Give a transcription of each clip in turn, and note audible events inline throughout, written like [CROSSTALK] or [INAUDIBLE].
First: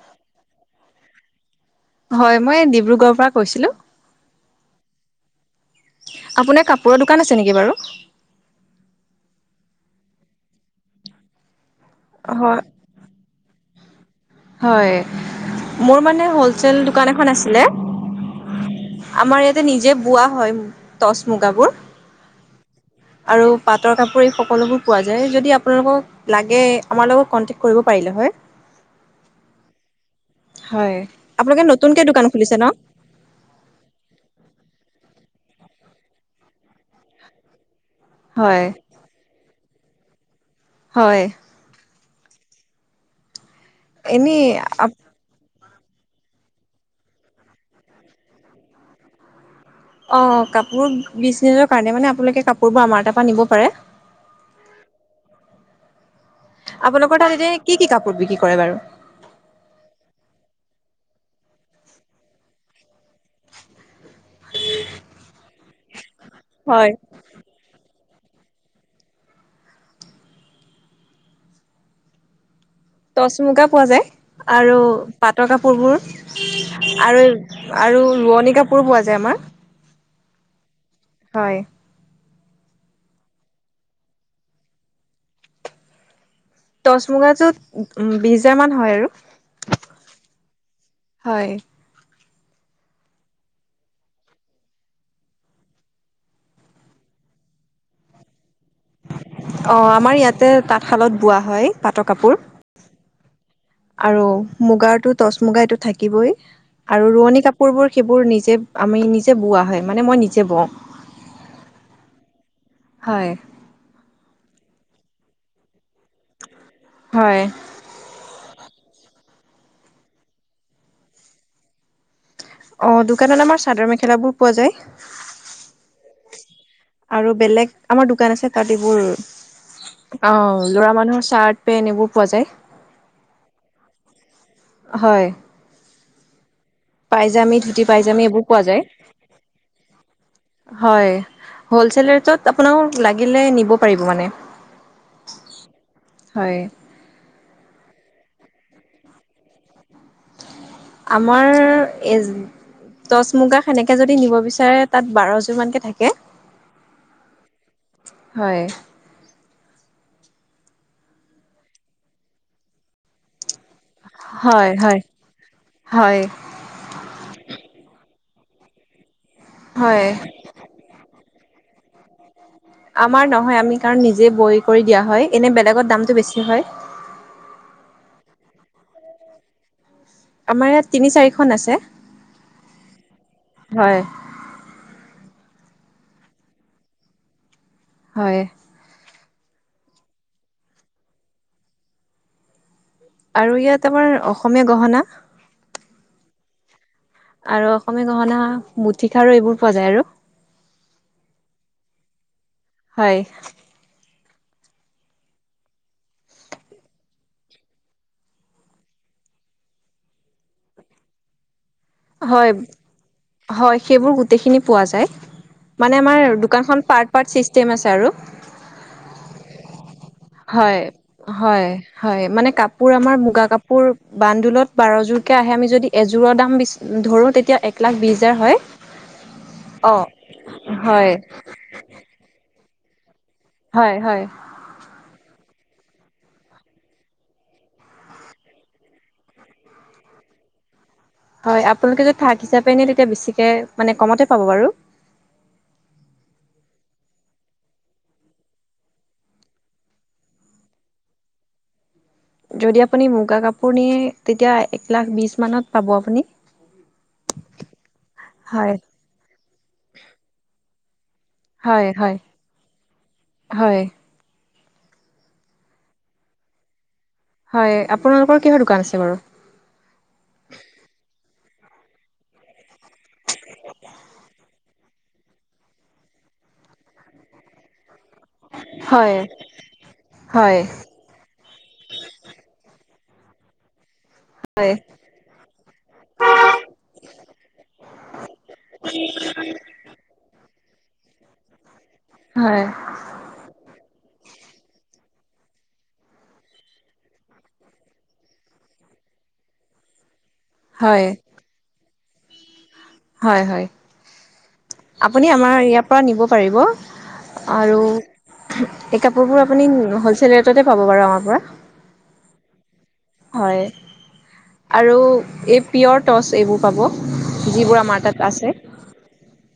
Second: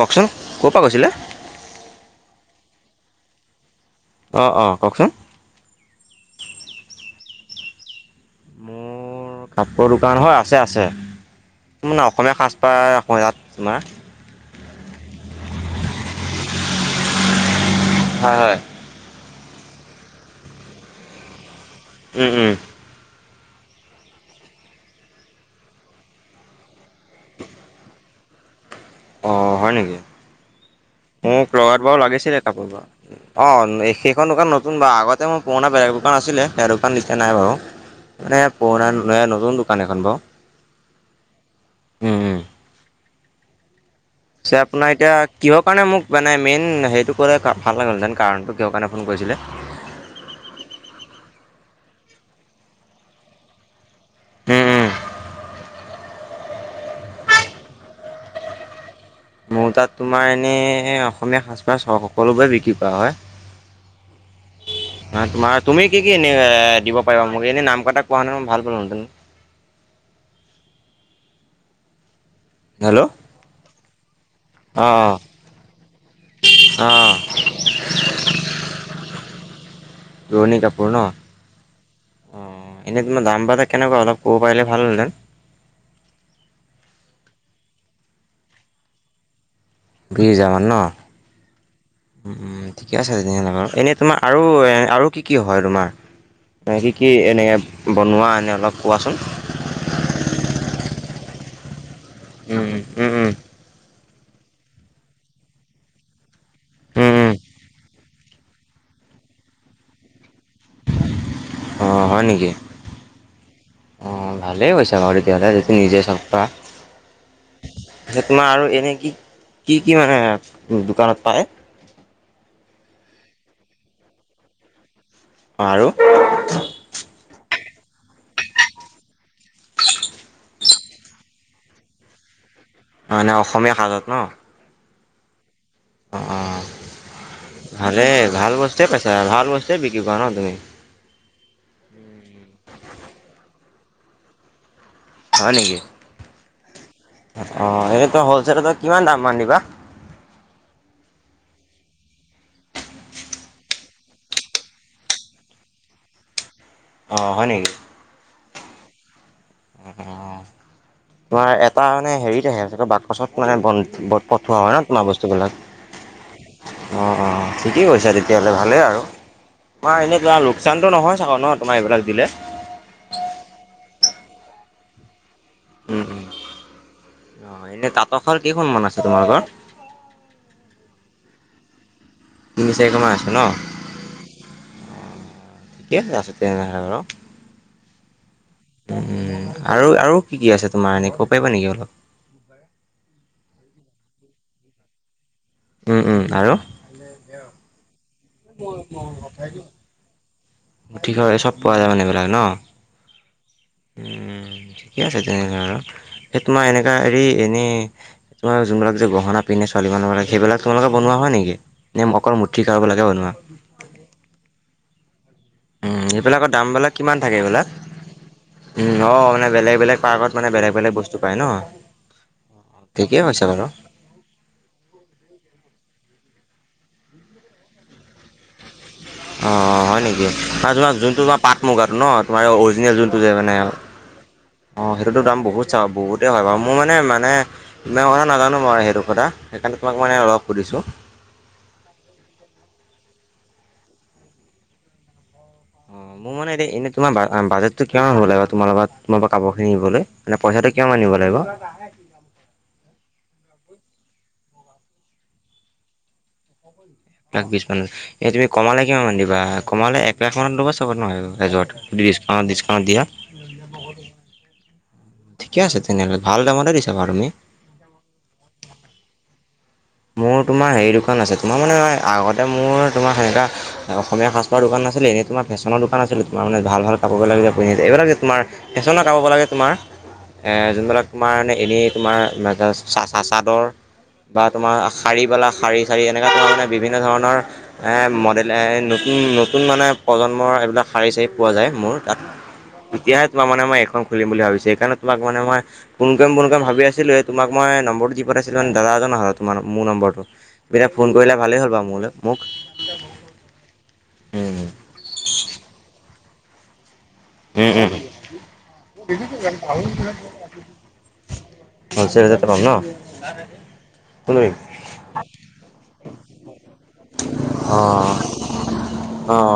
কওকচোন, ক'ৰ পৰা কৈছিলে? হয়, মই ডিব্ৰুগড়ৰ পৰা কৈছিলো। অ', অ', কওকচোন? আপোনাৰ কাপোৰৰ দোকান আছে নেকি বাৰু? অ', কাপোৰৰ দোকান হয় আছে আছে, তাত মানে অসমীয়া হয় সাজপাৰ ৰাখোঁ ইয়াত তোমাৰ হয়, মোৰ মানে হলচেল দোকান এখন আছিলে। হয়, হয়। আমাৰ ইয়াতে নিজে বোৱা হয়, টচ মুগাবোৰ। উম, উম। আৰু পাটৰ কাপোৰ এই সকলোবোৰ পোৱা যায়, যদি আপোনালোক লাগে, আমাৰ লগত কনটেক্ট কৰিব পাৰিলে হয়। অ', হয় নেকি, হয় মোক আপোনালোকে লগাত বাৰু নতুনকে দোকান লাগিছিলে খুলিছে কাপোৰ ন অ', সেইখন দোকান নতুন বাৰু, আগতে মোৰ পুৰণা বেলেগ দোকান আছিলে সেয়া দোকান এতিয়া নাই বাৰু। [INAUDIBLE] মানে পুৰণা, ন-নতুন দোকান এখন বাৰু। হয়। উম, উম। এনেই পিছে আপোনাৰ এতিয়া কিহৰ কাৰণে মোক মানে মেইন হেৰিটো ক'লে, ভাল লাগিন হেতেন কাৰণটো কিহৰ কাৰণে ফোন কৰিছিলে। অ', কাপোৰ বিজনেছৰ কাৰণে, মানে আপোনালোকে কাপোৰবোৰ আমাৰ এটাৰ পৰা নিব পাৰে। উম উম। আপোনালোকৰ তাত এতিয়া কি, কি কাপোৰ বিক্ৰী কৰে বাৰু? মোৰ তাত তোমাৰ এনেই, অসমীয়া সাজ পাৰ সকলোবোৰে বিক্ৰী কৰা হয়। তোমাৰ তুমি কি কি এনে হয় দিব পাৰিবা মোক এনে নাম কেইটা পোৱাহেতেন ভাল পালোহেঁতেন। হেল্ল' টচ মুগা পোৱা যায় আৰু অ পাটৰ অ কাপোৰবোৰ। আৰু আৰু ৰোৱনী কাপোৰো পোৱা যায় আমাৰ। ৰোৱনী কাপোৰ ন'? হয়। অ' এনেই তোমাৰ দাম বাজেট এটানেকুৱা অলপ ক'ব পাৰিল ভাল হ'লেহেতেন। টচ মুগাজোত বিছ হেজাৰ মান হয় আৰু। বিছ হেজাৰ মান ন'? হয় উম, ঠিকে আছে তেনিহা, এনেই তোমাৰ আৰু আৰু কি কি হয় তোমাৰ? কি কি এনে বনোৱা এনে অলপ কোৱাচোন। অ' আমাৰ ইয়াতে তাঁতশালত বোৱা হয় পাটৰ কাপোৰ। উম, উম, উম, উম। আৰু মুগাৰটো টচ মুগা এইটো থাকিবই। আৰু ৰোৱনী কাপোৰবোৰ সেইবোৰ নিজে আমি নিজে বোৱা হয় মানে মই নিজে বওঁ। অ' হয় নেকি? হয়। অ' ভালেই হৈছে বাৰু তেতিয়াহ'লে, যিহেতু নিজে চব হয় পাৰা। তোমাৰ আৰু এনে কি কি, কি মানে দোকানত পায়? অ' দোকানত আমাৰ চাদৰ মেখেলাবোৰ পোৱা যায়। অ' আৰু? আৰু বেলেগ আমাৰ দোকান আছে তাত এইবোৰ অ' ল'ৰা মানুহৰ চাৰ্ট, পেণ্ট এইবোৰ পোৱা যায়। মানে অসমীয়া সাজত ন'? হয়। অ' পাইজামী ধুতি ভালেই, পাইজামী এইবোৰ ভাল পোৱা যায়। বস্তুৱে পাইছা, ভাল বস্তুৱে বিক্ৰী কৰা ন' তুমি? হয়, হ'লচেল ৰেটত আপোনাক লাগিলে নিব পাৰিব মানে। হয় নেকি? হয়। অ' এইটো হ'লচেলত কিমান দাম মান দিবা? আমাৰ এজ টচ মুগা সেনেকে যদি নিব বিচাৰে তাত বাৰযোৰ মানকে থাকে। অ' হয় নেকি? হয়। তোমাৰ এটা মানে হেৰিত আহে, বাকচত মানে বট পঠোৱা হয় ন' তোমাৰ বস্তুবিলাক? হয় অ', অ' ঠিকে কৰিছা তেতিয়াহ'লে ভালেই আৰু। হয় তোমাত এনে তোমাৰ লোক চানটো নহয় চক নয় তোমাৰ এইবিলাক দিলে। আমাৰ নহয় আমি কাৰণ নিজে বই কৰি দিয়া হয়, এনে বেলেগত উম দামটো উম বেছি হয়। অ' এনে তাতশাল কেইখন মান আছে তোমালোকৰ? আমাৰ ইয়াত তিনি চাৰিখন আছে। তিনি চাৰিখনমান আছে ন হয়। ঠিকে আছে তেনেহ'লে আৰু। হয়। উম, আৰু আৰু কি কি আছে তোমাৰ এনে ক'ব পাৰিবা নেকি অলপ? আৰু ইয়াত আমাৰ অসমীয়া গহনা। উ, উ, আৰু? আৰু অসমীয়া গহনা, মুঠিখাৰো এইবোৰ পোৱা যায় আৰু। মুঠিখা, চব পোৱা যায় মানে এইবিলাক ন'? হয়। উম [INAUDIBLE] ঠিকে আছে তেনেহলে আৰু এ‌ তোমাৰ এনেকা হেৰি এনেই তোমাৰ জোৰোণত যে গহনা পিন্ধে ছোৱালীমানুহ বিলাকে সেইবিলাক তোমালোকে বনোৱা হয় নেকি? নে অকল হয় মুঠি খাৰুবিলাকে বনোৱা? হয় সেইবোৰ গোটেইখিনি পোৱা যায়, মানে উম আমাৰ এইবিলাকৰ দোকানখন দামবিলাক কিমান পাৰ্ট-পাৰ্ট থাকে এইবিলাক ছিষ্টেম আছে আৰু। উম', অহ' মানে বেলেগ-বেলেগ হয়, হয়, হয়। মানে কাপোৰ আমাৰ ঠিকেই হৈছে মুগা বাৰু কাপোৰ বান্দুলত বাৰযোৰকৈ আহে, আমি যদি এযোৰৰ দাম ধৰোঁ তেতিয়া এক লাখ বিছ হাজাৰ হয়। [UNINTELLIGIBLE] অহ, অ হয় নেকি? ত' তোমাৰ হয় যোনটো তোমাৰ পাট মুগাটো ন' তোমাৰ অৰিজিনেল যোনটো যে মানে হয়, হয়। অহ, সেইটোতো দাম বহুত চাগে বহুতেই হয় বাৰু। মোৰ মানে-মানে [UNINTELLIGIBLE] নাজানো বাৰু সেইটো কথা সেইকাৰণে তোমাক মানে অলপ সুধিছোঁ। হয় আপোনালোকে যদি থাক হিচাপে নিয়ে তেতিয়া বেছিকৈ মানে কমতে পাব বাৰু। অ', মোৰ মানে এ-এনেই তোমাৰ বাজতটো কিমান হ'ব লাগিব তোমাৰ পৰা কাপোৰ কিনিবলৈ? মানে পইচাটো কিমান মান নিব লাগিব? যদি আপুনি মুগা কাপোৰ নিয়ে তেতিয়া এক লাখ বিছ মানত পাব আপুনি। এক লাখ বিছ মানত, এই তুমি হয় কমালে কিমান মান দিবা কমালে এক লাখ মানত দিবা চাগৈ নহয়। এজোৰত হয় হয় ডিছকাউণ্ট-ডিছকাউণ্ট দিয়া। হয়। ঠিকে আছে তেনেহ'লে, ভাল দামৰতে দিছা বাৰু তুমি। হয়, আপোনালোকৰ কিহৰ দোকান আছে বাৰু? মোৰ তোমাৰ হেৰি দোকান আছে, তোমাৰ মানে আগতে মোৰ তোমাৰ সেনেকা অসমীয়া সাজ-পাৰৰ দোকান নাছিলে, এনেই তোমাৰ ফেশ্বনৰ দোকান আছিলে, তোমাৰ মানে ভাল-ভাল কাপোৰবিলাক যে পিন্ধিছে। এইবিলাক যে তোমাৰ ফেশ্বন হয় কাপোৰ লাগে তোমাৰ, এ হয় যোনবিলাক তোমাৰানে এনেই তোমাৰ মেখেলা চা-চা-চাদৰ। হয় তোমাৰ শাৰীবিলাক শাৰী-শাৰী এনেকা তোমাৰ মানে বিভিন্ন ধৰণৰ এ মডেল নতুন-নতুন মানে প্ৰজন্মৰ এইবিলাক শাৰী-চাৰী পোৱা যায় মোৰ তাত। হয়। তেতিয়াহে তোমাৰা মানে মই এখন খুলিম বুলি ভাবিছোঁ। সেইকাৰণে তোমাক মানে মই ফোনকৰিম ফোনকৰিম ভাবি আছিলোঁয়ে, তোমাক মই নম্বৰটো দি পাইছিলোঁ মোৰ দাদা এজনৰ হাতত। তোমাৰ মোৰ নম্বৰটো। তুমি এতিয়া হয় ফোন কৰিলা ভালেই হ'ল বাৰু মোলৈ মোক। হয়, হয়। আপুনি আমাৰ ইয়াৰ পৰা নিব পাৰিবা। আৰু এই কাপোৰবোৰ আপুনি হ'লচেল ৰেটতে পাব বাৰু আমাৰ পৰা। হ'লচেল ৰেটতে পাম ন'? হয়। আৰু এই পিয়ৰ টৰ্চ এইবোৰ পাব যিবোৰ আমাৰ তাত আছে। অহ,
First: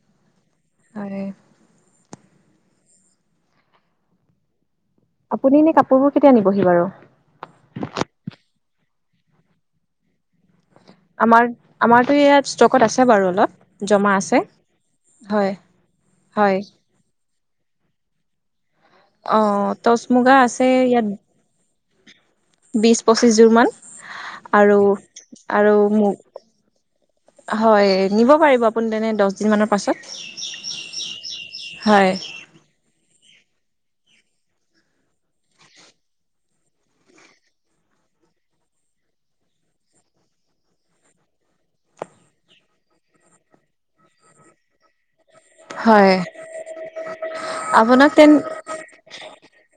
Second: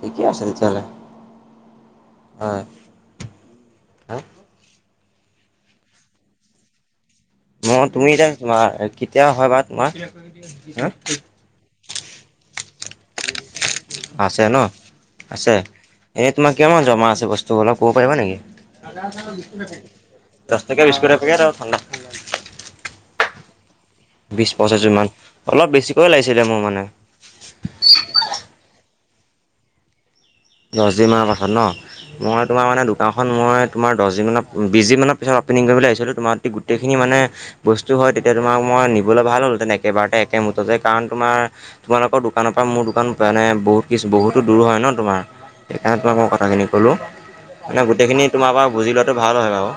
ঠিকে আছে তেতিয়াহ'লে। হয়। হয়। আপুনি এনেই কাপোৰবোৰ কেতিয়া নিবহি বাৰু। মই তুমি এতিয়া তোমাৰ কেতিয়া হয় বা তোমাৰ। আমাৰ-আমাৰতো ইয়াত ষ্টকত আছে বাৰু অলপ। আছে ন' হয় আছে। এনেই তোমাৰ হয় কিমান জমা আছে বস্তুবিলাক ক'ব পাৰিবা নেকি? অ [UNINTELLIGIBLE] টচ মুগা দহ আছে টকীয়া ইয়াত বিসকুট এক পেকেদ আৰু ঠাণ্ডা। বিশ পঁচিশজোৰ মান। বিশ আৰু পঁচাজোৰমান, অলপ আৰু বেছিকৈ মোক লাগিছিলে মোৰ মানে। হয়, নিব পাৰিব আপুনি তেনেই দহদিন মানৰ পাছত। দহদিনমানৰ কাথাত হয় ন' মই তোমাৰ মানে দোকানখন মই তোমাৰ দহ দিনমানৰ, বিশদিন মানৰ পিছত অপেনিং কৰিবলৈ আহিছিলোঁ তোমাৰ অহ গোটেইখিনি মানে বস্তু হয় তেতিয়া তোমাক মই নিবলৈ ভাল হ'ল হৈ একেবাৰতে একেমটতে কাৰণ তোমাৰ তোমালোকৰ দোকানৰ পৰা মোৰ দোকান মানে বহুত কিছু বহুতো দূৰ হয় ন তোমাৰ। সেইকাৰণে হয় তোমাক মই কথাখিনি ক'লো, মানে আপোনাক গোটেইখিনি তেন তোমাৰ পৰা বুজি লোৱাটো ভাল হয় বাৰু।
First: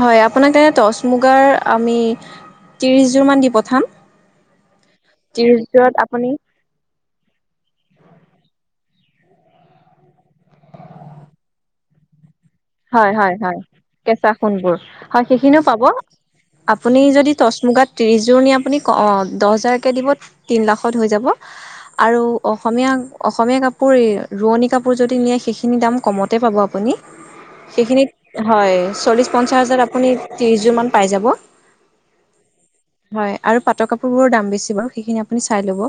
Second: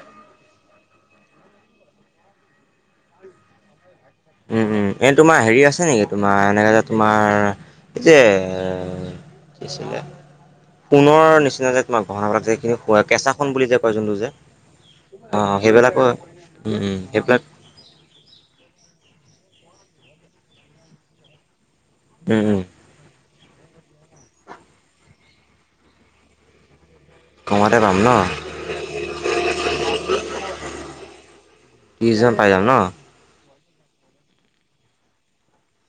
হয় আপোনাক এনে টচ মুগাৰ আমি ত্ৰিশযোৰ মান দি পঠাম। উম, উম তোমাৰ ত্ৰিশ হেৰি আছে যোৰত নেকি, আপুনি তোমাৰ এনেকৈ যে তোমাৰ এই যে [UNINTELLIGIBLE] সোণৰ নিচিনা যে তোমাক গহণা [UNINTELLIGIBLE] হয়, হয়, হয় কেঁচা সোণবোৰ হয় অ', সেইখিনিও পাব। সেইবিলাকো উম, উম, আপুনি যদি সেইবিলাক টচ মুগাত ত্ৰিছযোৰ নিয়ে, আপুনি দহ হাজাৰকৈ দিব তিন লাখত হৈ যাব। আৰু উম, উম, অসমীয়া অসমীয়া কাপোৰ এই ৰোৱনী কাপোৰ যদি নিয়ে সেইখিনি দাম কমতে পাব আপুনি। কমতে পাম ন সেইখিনিত, হয় চল্লিশ পঞ্চাশ হাজাৰত আপুনি ত্ৰিশ যোৰ মান পাই যাব। ত্ৰিশ যোৰ পাই যাম ন। হয় আৰু পাটৰ কাপোৰবোৰৰ দাম বেছি বাৰু সেইখিনি আপুনি চাই ল'ব।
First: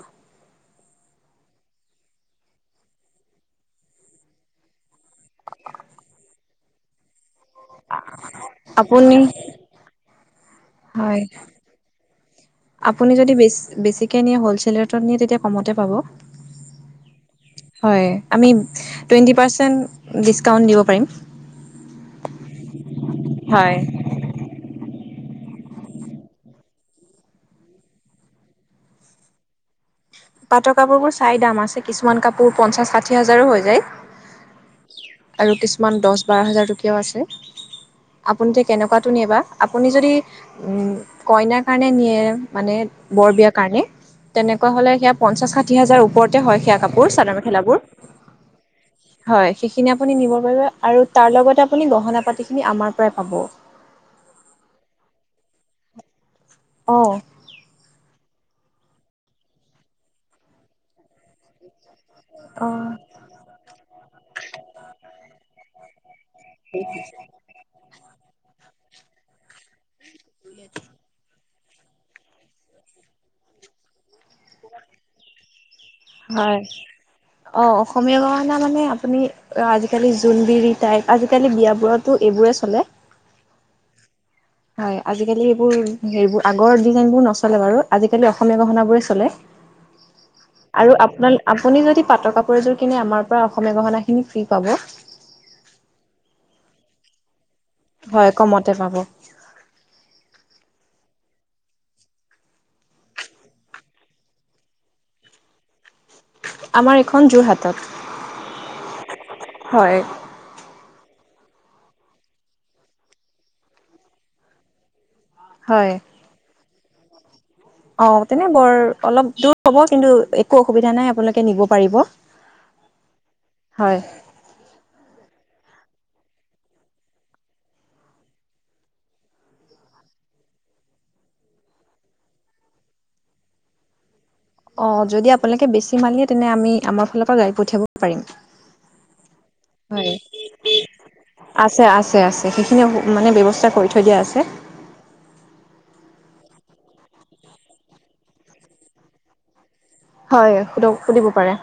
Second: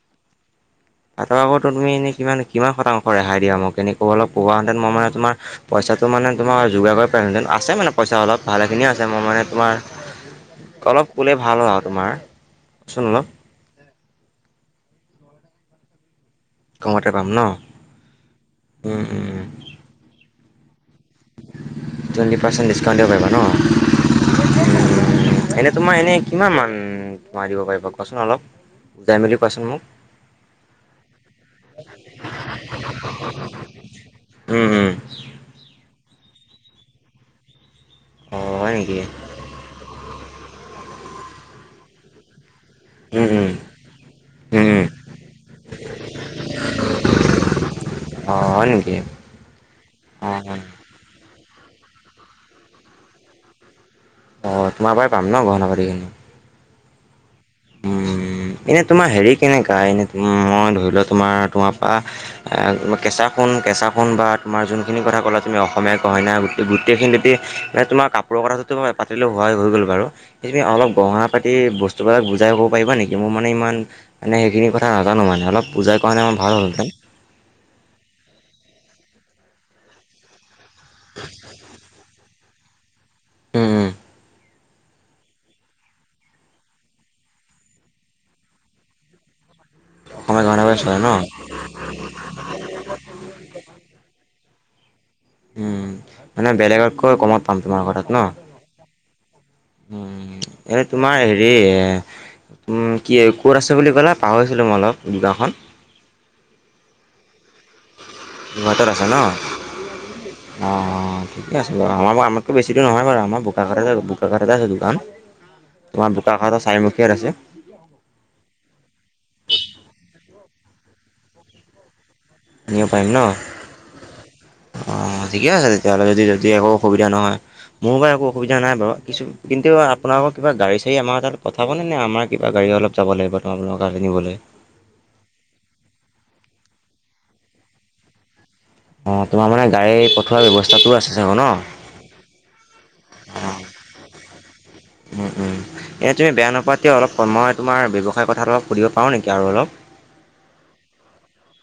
পাটৰ কাপোৰটো তুমি এনেই কিমান কিমান শতাংশ ৰেহাই দিয়া মোক এনে অলপ কোৱা হেতেন মই মানে তোমাৰ পইচাটো মানে তোমাৰ যোগাৰ কৰিব পাৰিলোহেঁতেন আছে মানে পইচা অলপ ভালেখিনিয়ে আছে আপুনি মই মানে তোমাৰ অলপ হয় ক'লে ভাল হয় আৰু তোমাৰ। চোন আপুনি অলপ যদি বেছি বেছি নিয়ে হ'লচেলত নিয়ে তেতিয়া কমতে পাব। কমতে পাম ন? হয় আমি উম, টুৱেন্টি উম, পাৰ্চেন্ট ডিচকাউণ্ট দিব পাৰিম। টুৱেণ্টি পাৰ্চেণ্ট ডিচকাউণ্ট দিব পাৰিব ন। [INAUDIBLE] এনে তোমাৰ এনে কিমান মান কমাই দিব পাৰিবা কোৱাচোন অলপ বুজাই মেলি কোৱাচোন মোক। পাটৰ কাপোৰবোৰ চাই দাম আছে কিছুমান কাপোৰ পঞ্চাশ ষাঠি হাজাৰো হৈ যায়। উম, উম। আৰু কিছুমান দহ বাৰ হাজাৰ টকীয়াও আছে। অ আপুনিতে হয় নেকি কেনেকুৱাটো নিয়ে বা আপুনি যদি কইনাৰ কাৰণে নিয়ে মানে উম বৰ উম বিয়াৰ কাৰণে উম তেনেকুৱা হ'লে উম সেয়া পঞ্চাশ ষাঠি হাজাৰ ওপৰতে হয় সেয়া কাপোৰ চাদৰ মেখেলাবোৰ। অ হয় নেকি হয় সেইখিনি আপুনি অ নিব অ পাৰিব আৰু তাৰ লগতে আপুনি গহনা পাতি খিনি আমাৰ পৰাই পাব। অ' তোমাৰ পৰাই পাম ন গহনা পাতিখিনি। অ'। উম এনে তোমাৰ হেৰি কেনেকা, এনে মই ধৰি লোৱা তোমাৰ তোমাৰ পৰা অ' কেঁচা সোণ, কেঁচা সোণ বা তোমাৰ যোনখিনি কথা ক'লে তুমি অসমীয়া গহণা বুলি গোটেইখিনিতে তোমাৰ কাপ কাপোৰৰ কথাটোতো পাতিলেওঁ হোৱাই হৈ গ'ল, বাৰু এতিয়া তুমি অলপ গহণা পাতি বস্তুবিলাক বুজাই কৰিব পাৰিবা নেকি? মোৰ মানে ইমান মান সেইখিনি কথা নাজানো মানে, অলপ বুজাই কোৱা হ'লে ভাল হয়, হ'লহেঁতেন অ' অসমীয়া গহনা মানে আপুনি আজিকালি জোনবিৰি টাইপ আজিকালি বিয়াবোৰতো এইবোৰেই চলে। উম, উম। হয়, আজিকালি সেইবোৰ হেৰিবোৰ আগৰ ডিজাইনবোৰ নচলে বাৰু আজিকালি অসমীয়া গহনাবোৰে চলে। অসমীয়া গহনা বুলি আৰু চলে ন আপোনালে আপুনি যদি পাটৰ কাপোৰ এযোৰ কিনে, আমাৰ পৰা অসমীয়া গহনাখিনি ফ্ৰী পাব। উম, মানে বেলেগতকৈ কমত পাম তোমালোকৰ তাত ন? হয় কমতে পাব উম। উম, এনে তোমাৰ হেৰি কি ক'ত আছে বুলি ক'লে পাহৰিছিলোঁ মই অলপ দোকানখন? আমাৰ এইখন যোৰহাটত। যোৰহাটত আছে ন? হয় অ' ঠিকে আছে বাৰু আমাৰ আমাতকৈ বেছি দূৰ নহয় বাৰু আমাৰ বোকাখাত বোকাখাততে আছে দোকান। হয়। তোমাৰ বোকাখাতৰ চাইমুখিয়াত আছে। অ, তেনে বৰ অলপ দূৰ হব, কিন্তু একো অসুবিধা নাই আপোনালোকে নিব পাৰিব। নিব পাৰিম ন' হয় অ, ঠিকে আছে তেতিয়াহ'লে যদি-যদি একো অসুবিধা নহয়। মোৰ বাৰু একো অসুবিধা নাই বাৰু, কিছু কিন্তু আপোনালোক কিবা গাড়ী-চাড়ী আমাৰতাত পথাবনে নে? আমাৰ কি গাড়ী অলপ যাব লাগিব তেওঁ আপোনালোকৰ গাড়ী নিবলে। অ, যদি আপোনালোকে বেছি মালিয়ে তেন্তে আমি আমাৰ ফালৰ পৰা গাড়ী পঠিয়াব পাৰিম। অঁ, তোমাৰ মানে গাড়ী পঠোৱাৰ ব্যৱস্থাটোও আছে চাগে ন? আছে-আছে-আছে। সেইখিনি মানে ব্যৱস্থা কৰি থৈ দিয়া আছে। উম, উম, এনে তুমি বেয়া নাপাৱা তেতিয়া অলপ মই তোমাৰ ব্যৱসায়ৰ কথাটো অলপ সুধিব পাৰোঁ নেকি আৰু অলপ? হয়, সুধক সুধিব পাৰে।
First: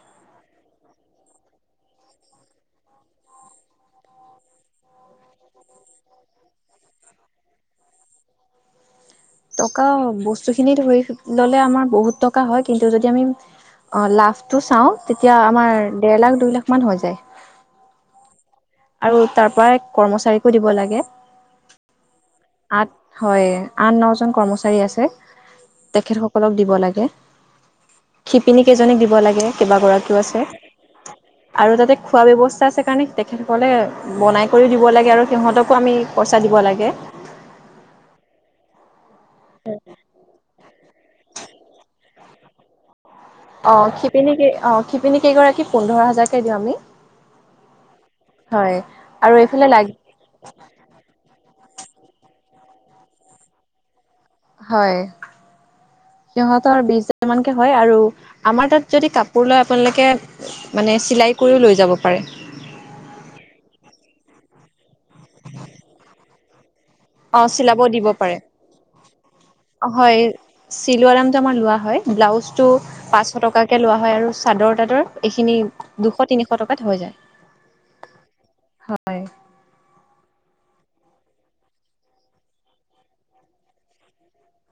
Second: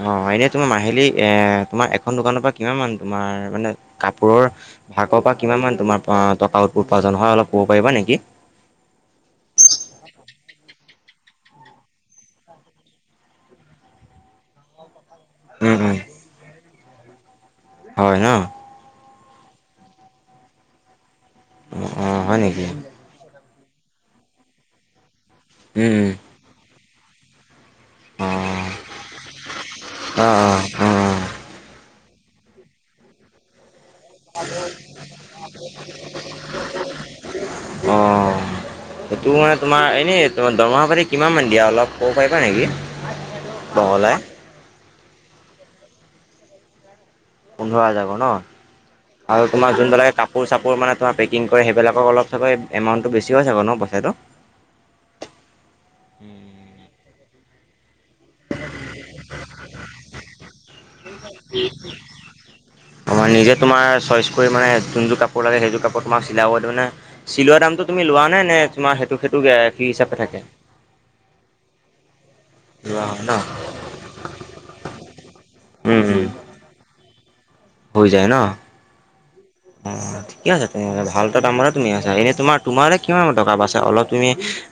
অ, এনেই তোমাৰ মাহিলী এ তোমাৰ এখন দোকানৰ পৰা কিমান মান তোমাৰ মানে কাপোৰৰ, ভাগৰ পৰা কিমান মান তোমাৰ টকা উপাৰ্জন হয়, অলপ ক'ব পাৰিবা নেকি? টকা বস্তুখিনি ধৰি ললে আমাৰ বহুত টকা হয়, কিন্তু যদি আমি অ, লাভটো চাওঁ তেতিয়া উম আমাৰ উম দেৰ লাখ, দুই লাখ মান হৈ যায়। হয় ন? আৰু তাৰ পৰা কৰ্মচাৰীকো দিব লাগে। অ অ হয় নেকি আগ হয়, আন ন জন কৰ্মচাৰী আছে। উম তেখেত সকল সকলক দিব লাগে। উম অ শিপিনী কেইজনীক দিব লাগে, কেইবাগৰাকীও অ আছে। অ অ আৰু তাতে খোৱা ব্যৱস্থা আছে কাৰণে তেখেত, ক'লে বনাই কৰিও দিব লাগে আৰু সিহঁতকো আমি পইচা দিব লাগে। অ, সেইটো মানে তোমাৰ এনেই তোমাৰ দৰমহা পাতি কিমান মান দিয়ে? অলপ ক'ব পাৰিবা নেকি? অ, বহলাই? শিপিনী কেই অ, শিপিনী কেইগৰাকীক পোন্ধৰ হাজাৰকে দিওঁ আমি। পোন্ধৰ হাজাৰ কে ন' হয় আৰু এইফালে তোমাৰ লাগ যোনবিলাকে কাপোৰ-চাপোৰ মানে ত পেকিং কৰে সেইবিলাকক অলপ চব এমাউণ্টটো বেছি হৈ যাব ন' পইচাটো? হয়, সিহঁতৰ বিশ হাজাৰ মানকে হয় আৰু। আমাৰ তাত যদি কাপোৰ লয় আপোনালোকে মানে চিলাই কৰিও লৈ যাব পাৰে। আমাৰ নিজে তোমাৰ চইচ কৰি মানে যোনযোৰ কাপোৰ লাগে, সেইযোৰ কাপোৰ তোমাক চিলাব মানে। অ চিলোৱা চিলাব দামটো তুমি দিব লোৱা পাৰে নে-নে তোমাৰ সেইটো-সেইটো ফ্ৰী হয় হিচাপে থাকে? চিলোৱা দামটো আমাৰ লোৱা হয়। ব্লাউজটো লোৱা হয় ন পাঁচশ টকা, লোৱা হয় আৰু চাদৰ-তাদৰ এইখিনি উম উম দুশ-তিনিশ টকাত হৈ যায়। হৈ যায় ন? হয়। উম-উম, ঠিকে আছে তুমি ভালটা দামৰে তুমি আছা এনে তোমাৰ তোমাৰ কিমান মান টকা বাছে? অলপ তুমি,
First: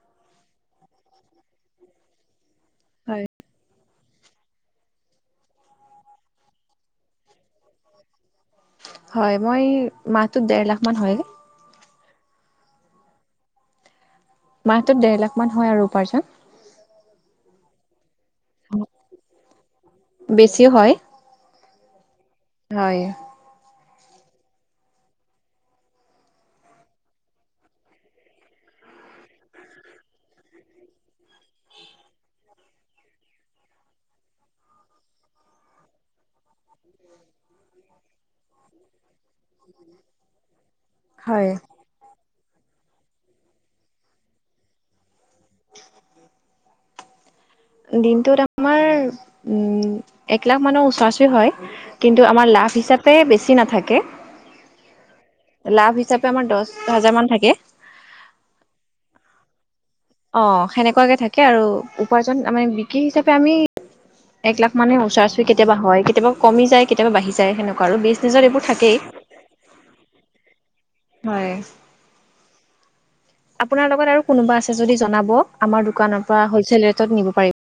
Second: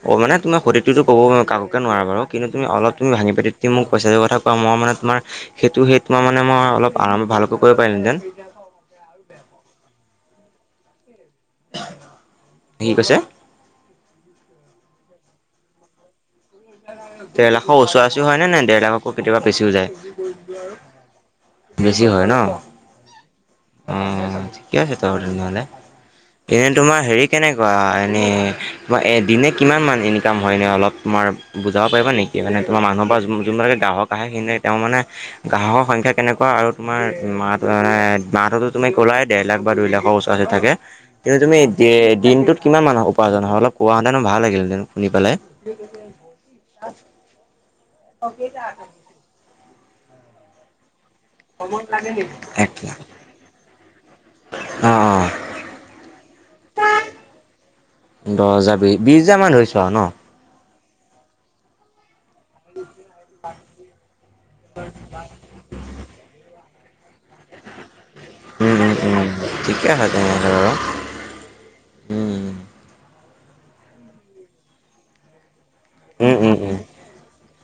অ, মানে তুমি সতটো ক'ব কাকোকে ৱাৰু কিন্তু অলপ তুমি হয় ভাঙি পাতি দিম মোক পইচাটো কথা কোৱা মই মানে তোমাৰ সেইটো সেই তোমাৰ মানে মই অলপ আৰাম ভালকৈ কৰিব পাৰিলোঁহেতেন? হয়, মই মাহটোত দেৰ লাখ মান হয়। কি কৈছে? মাহটোত ডেৰ লাখ মান হয় আৰু উপাৰ্জন। দেৰ লাখৰ ওচৰা-ওচৰি হয় নে নাই? দেৰ লাখকৈ কেতিয়াবা বেচিও বেছিও যায়। হয় বেছি হয় ন। হয়। অ, ঠিকে আছে ত নহ'লে। এনেই তোমাৰ হেৰি কেনেকুৱা এনেই তোমাৰ এ দিনে কিমান মান ইনকাম হয় এনেই অলপ। তোমাৰ বুজাব পাৰিব নেকি মানে তোমাৰ মানুহৰ পৰা যোনবিলাকে গ্ৰাহক আহে সিদিনা তেওঁ মানে। গ্ৰাহকৰ সংখ্যা কেনেকুৱা আৰু তোমাৰ মাহ মাহটোতো তুমি কলাই দেৰ লাখ বা দুই লাখৰ ওচৰত। তাৰ পিছত থাকে। কিন্তু হয় তুমি দিনটোত কিমান মানুহ উপাৰ্জন হয় অলপ কোৱাহলেটো ভাল লাগিলে শুনি পালে। [INAUDIBLE] [INAUDIBLE] দিনটোত আমাৰ উম, এক লাখ মানৰ ওচৰা ওচ ৰি হয়, কিন্তু আমাৰ এক লাভ লাখ হিচাপে বেছি নাথাকে। অ', অ', লাভ হিচাপে আমাৰ দহ, পাঁচ হাজাৰ মান থাকে। দহ হেজাৰ, বি-বিশছ হোজাৰমানান ধৰিছোঁ আৰু ন! অ', সেনেকুৱাকে থাকে আৰু উপাৰ্জন মানে বিক্ৰী হিচাপে আমি এক লাখ মানে ওচৰা ওচৰি কেতিয়াবা হয়, কেতিয়াবা কমি যায় কেতিয়াবা বাঢ়ি যায় সেনেকুৱা আৰু বিজনেছত এইবোৰ উম, উম, থাকেই। উম, ঠিকে [UNINTELLIGIBLE] হয়। উম, আপোনাৰ লগত আৰু কোনোবা আছে যদি জনাব, আমাৰ দোকানৰ উম, পৰা উম, উম। হ'লচেল ৰেটত নিব পাৰিব।